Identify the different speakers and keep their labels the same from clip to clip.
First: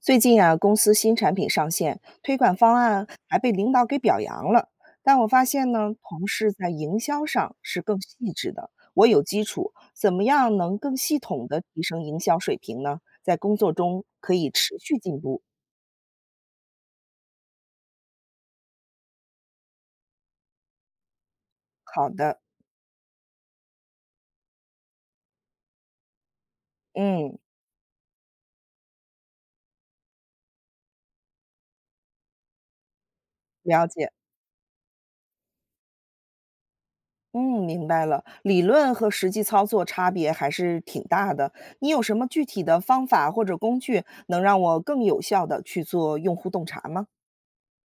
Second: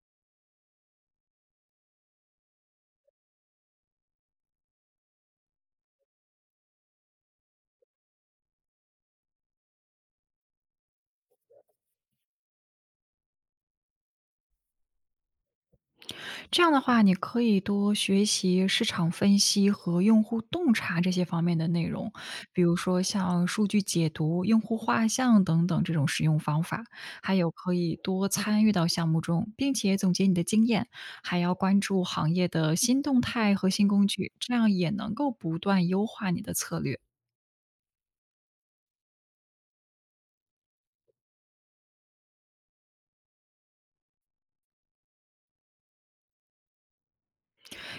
Speaker 1: 最近啊，公司新产品上线，推广方案还被领导给表扬了。但我发现呢，同事在营销上是更细致的。我有基础，怎么样能更系统的提升营销水平呢？在工作中可以持续进步。
Speaker 2: 这样的话，你可以多学习市场分析和用户洞察这些方面的内
Speaker 1: 好
Speaker 2: 容，
Speaker 1: 的。
Speaker 2: 比如说像数据解读、用户画像等等这种使用方法，还
Speaker 1: 嗯。
Speaker 2: 有可以多参与到项目中，并且总结你的经验，还要关注行业的新动态和
Speaker 1: 了
Speaker 2: 新工
Speaker 1: 解。
Speaker 2: 具，这样也能够不断优化你的策略。
Speaker 1: 嗯，明白了。理论和实际操作差别还是挺大的。你有什么具体的方法或者工具，能让我更有效的去做用户洞察吗？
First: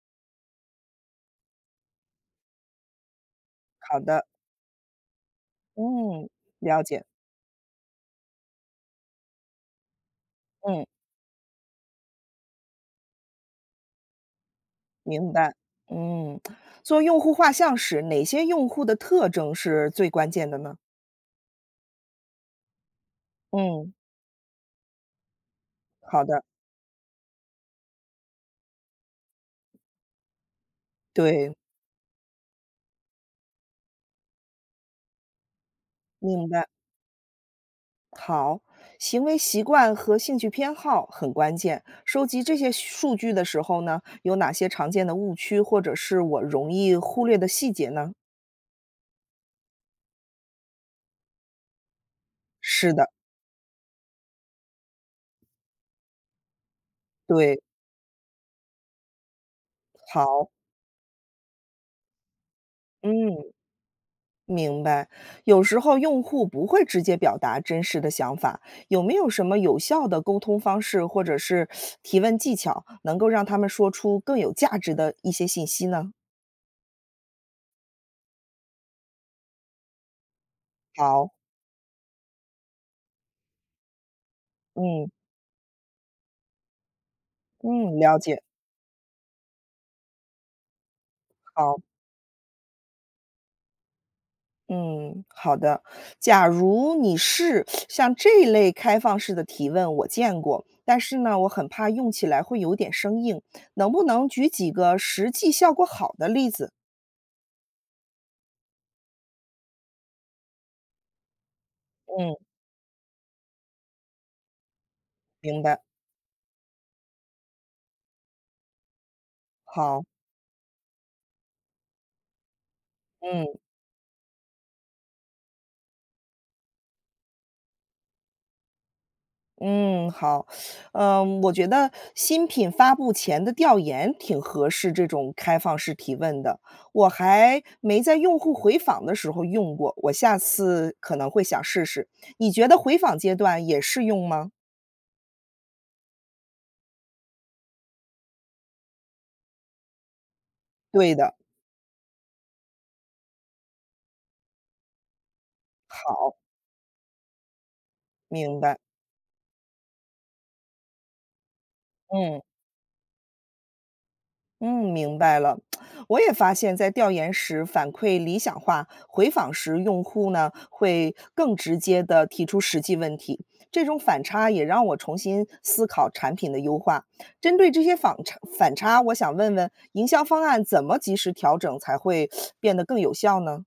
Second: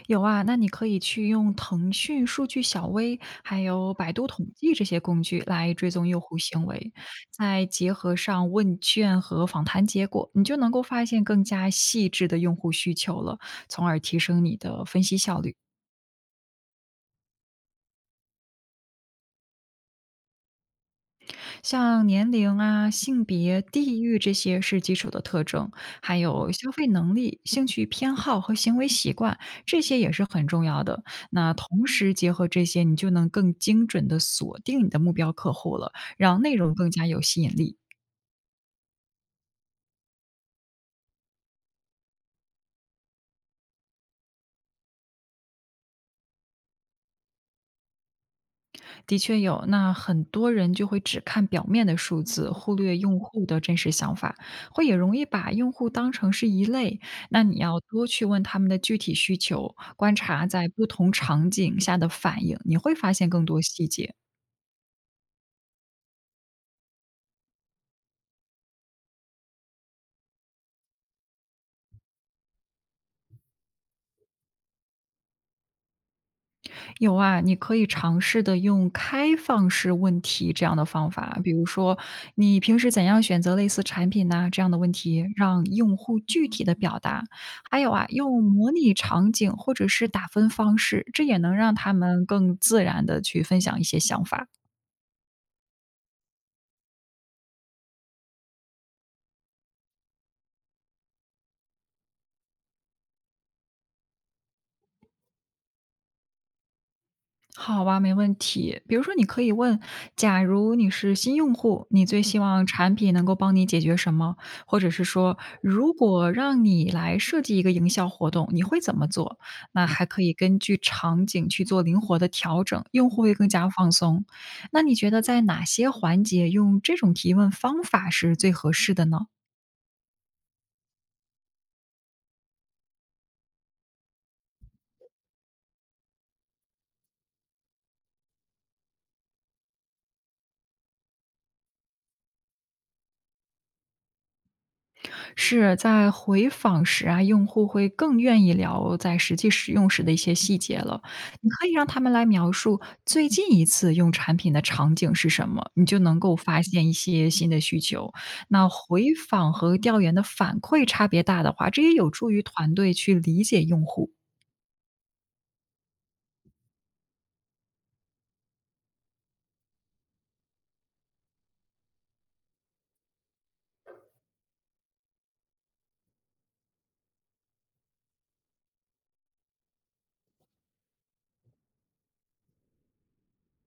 Speaker 2: 有啊，那你可以去用腾讯数据小微，还有
Speaker 1: 好
Speaker 2: 百
Speaker 1: 的。
Speaker 2: 度统计这些工具来追踪用
Speaker 1: 嗯。
Speaker 2: 户行
Speaker 1: 了
Speaker 2: 为，
Speaker 1: 解。
Speaker 2: 再结合上问卷和访谈结果，你就能够
Speaker 1: 嗯，
Speaker 2: 发现更加细致的用户需求了，从而提升你的分析
Speaker 1: 明
Speaker 2: 效
Speaker 1: 白。
Speaker 2: 率。
Speaker 1: 嗯，做用户画像时，哪些用户的特征是最关键的呢？
Speaker 2: 像年龄啊、性别、
Speaker 1: 嗯。
Speaker 2: 地域这些是基础的特征，还
Speaker 1: 好的。
Speaker 2: 有消费能力、兴趣偏好和行为习惯，这些也是很重要的。
Speaker 1: 对，
Speaker 2: 那同时结合这些，你就能更精准的锁定你的目标客户了，让
Speaker 1: 明
Speaker 2: 内
Speaker 1: 白。
Speaker 2: 容更加有吸引力。
Speaker 1: 好，行为习惯和兴趣偏好很关键。收集这些数据的时候呢，有哪些常见的误区，或者是我容易忽略的细节呢？
Speaker 2: 的确有，那很多人就会只看表面的数字，忽
Speaker 1: 是
Speaker 2: 略
Speaker 1: 的。
Speaker 2: 用户的真实想法，会也容易把用户当成是一类。那你
Speaker 1: 对。
Speaker 2: 要多去问他们的具体需求，观察
Speaker 1: 好。
Speaker 2: 在不同场景下的反应，你会发现更
Speaker 1: 嗯。
Speaker 2: 多细节。
Speaker 1: 明白，有时候用户不会直接表达真实的想法，有没有什么有效的沟通方式或者是提问技巧，能够让他们说出更有价值的一些信息呢？
Speaker 2: 有啊，你可以尝试的用开放式问题这样的方
Speaker 1: 好。
Speaker 2: 法，比如说你平时怎样选择类似产品呐、这样的问
Speaker 1: 嗯
Speaker 2: 题，让用户具体的表达。还有
Speaker 1: 嗯，
Speaker 2: 啊，
Speaker 1: 了解。
Speaker 2: 用模拟场景或者是打分方式，这也能让
Speaker 1: 好。
Speaker 2: 他们更自然的去分享一些想法。
Speaker 1: 嗯，好的。假如你是像这一类开放式的提问，我见过，但是呢，我很怕用起来会有点生硬，能不能举几个实际效果好的例子？
Speaker 2: 好吧，没问题。比如说，你可以问：假如你是新用户，你最
Speaker 1: 嗯，
Speaker 2: 希望产品能够帮你解决什么？或者是说，
Speaker 1: 明白。
Speaker 2: 如果让你来设计一个营销活动，你会怎么做？那
Speaker 1: 好。
Speaker 2: 还可以根据场景去做灵活的调整，用户会更
Speaker 1: 嗯。
Speaker 2: 加放松。那你觉得在哪些环节用这种提问方法是最合适的呢？
Speaker 1: 嗯，好，嗯，我觉得新品发布前的调研挺合适这种开放式提问的，我还没在用户回访的时候用过，我下次可能会想试试。你觉得回访阶段也适用吗？
Speaker 2: 是，在回访时啊，用户会更愿意聊在实际使用时的一些细节了。
Speaker 1: 对的。
Speaker 2: 你可以让他们来描述最近一次用产品的场景是什么，你就能
Speaker 1: 好，
Speaker 2: 够发现一些新的需求。
Speaker 1: 明
Speaker 2: 那
Speaker 1: 白。
Speaker 2: 回访和调研的反馈差别大的话，这也有助
Speaker 1: 嗯。
Speaker 2: 于团队去理解用户。
Speaker 1: 嗯，明白了。我也发现，在调研时反馈理想化，回访时用户呢会更直接地提出实际问题。这种反差也让我重新思考产品的优化。针对这些反差，我想问问营销方案怎么及时调整才会变得更有效呢？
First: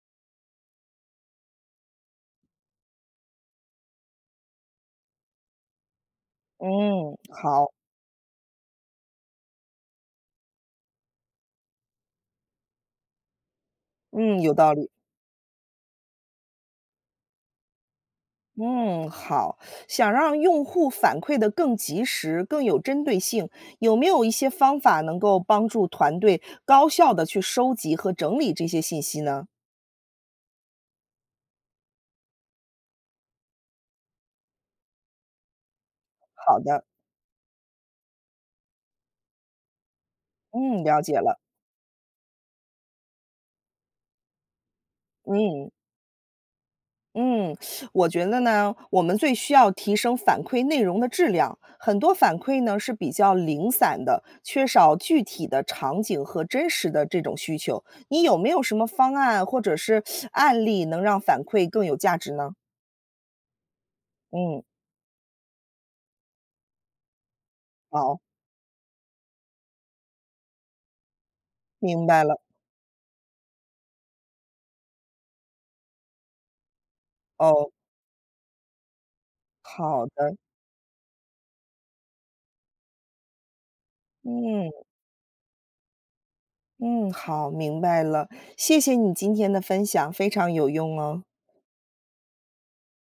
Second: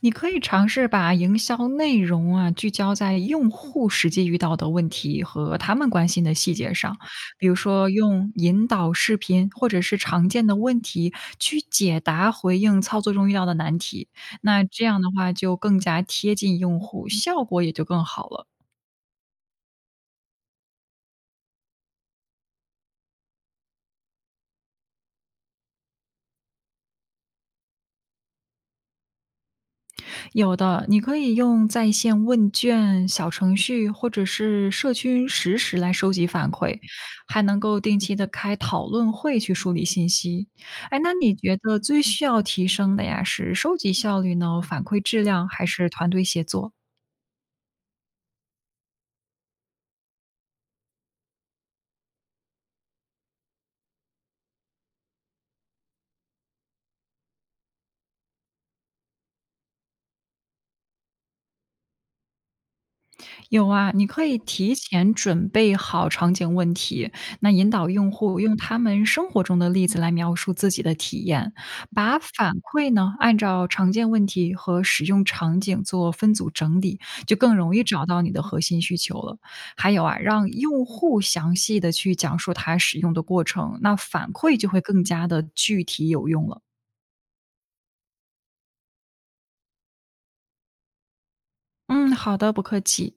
Speaker 2: 你可以尝试把营销内容啊聚焦在用户实际遇到的问题和他们关心的细节上，
Speaker 1: 嗯，
Speaker 2: 比如
Speaker 1: 好。
Speaker 2: 说用引导视频或者是常见的问题去解答回应操作中遇到的难题。
Speaker 1: 嗯，有
Speaker 2: 那
Speaker 1: 道
Speaker 2: 这
Speaker 1: 理。
Speaker 2: 样的话就更加贴近用户，效果也就更好了。
Speaker 1: 嗯，好。想让用户反馈的更及时、更有针对性，有没有一些方法能够帮助团队高效的去收集和整理这些信息呢？
Speaker 2: 有的，你可以用在线问卷、小程序或者是社区实时来收集反
Speaker 1: 好
Speaker 2: 馈，
Speaker 1: 的。
Speaker 2: 还能够定期的开讨论会去梳理信息。
Speaker 1: 嗯，
Speaker 2: 哎，
Speaker 1: 了
Speaker 2: 那
Speaker 1: 解
Speaker 2: 你
Speaker 1: 了。
Speaker 2: 觉得最需要提升的呀，是收集效率呢，反馈质量，还
Speaker 1: 嗯
Speaker 2: 是团队协作？
Speaker 1: 嗯，我觉得呢，我们最需要提升反馈内容的质量。很多反馈呢是比较零散的，缺少具体的场景和真实的这种需求。你有没有什么方案或者是案例能让反馈更有价值呢？
Speaker 2: 有啊，你可以
Speaker 1: 嗯。
Speaker 2: 提前准备好场景问题，那引导用
Speaker 1: 好，
Speaker 2: 户用他们生活中的例子来描述自己的体验，
Speaker 1: 明
Speaker 2: 把
Speaker 1: 白了。
Speaker 2: 反馈呢按照常见问题和使用场景做分组整理，就更
Speaker 1: 哦，
Speaker 2: 容易找到你的核心需求了。还有
Speaker 1: 好
Speaker 2: 啊，
Speaker 1: 的。
Speaker 2: 让用户详细的去讲述他使用的过程，那反馈就
Speaker 1: 嗯。
Speaker 2: 会更加的具体有用了。
Speaker 1: 嗯，好，明白了。谢谢你今天的分享，非常有用哦。
Speaker 2: 嗯，好的，不客气。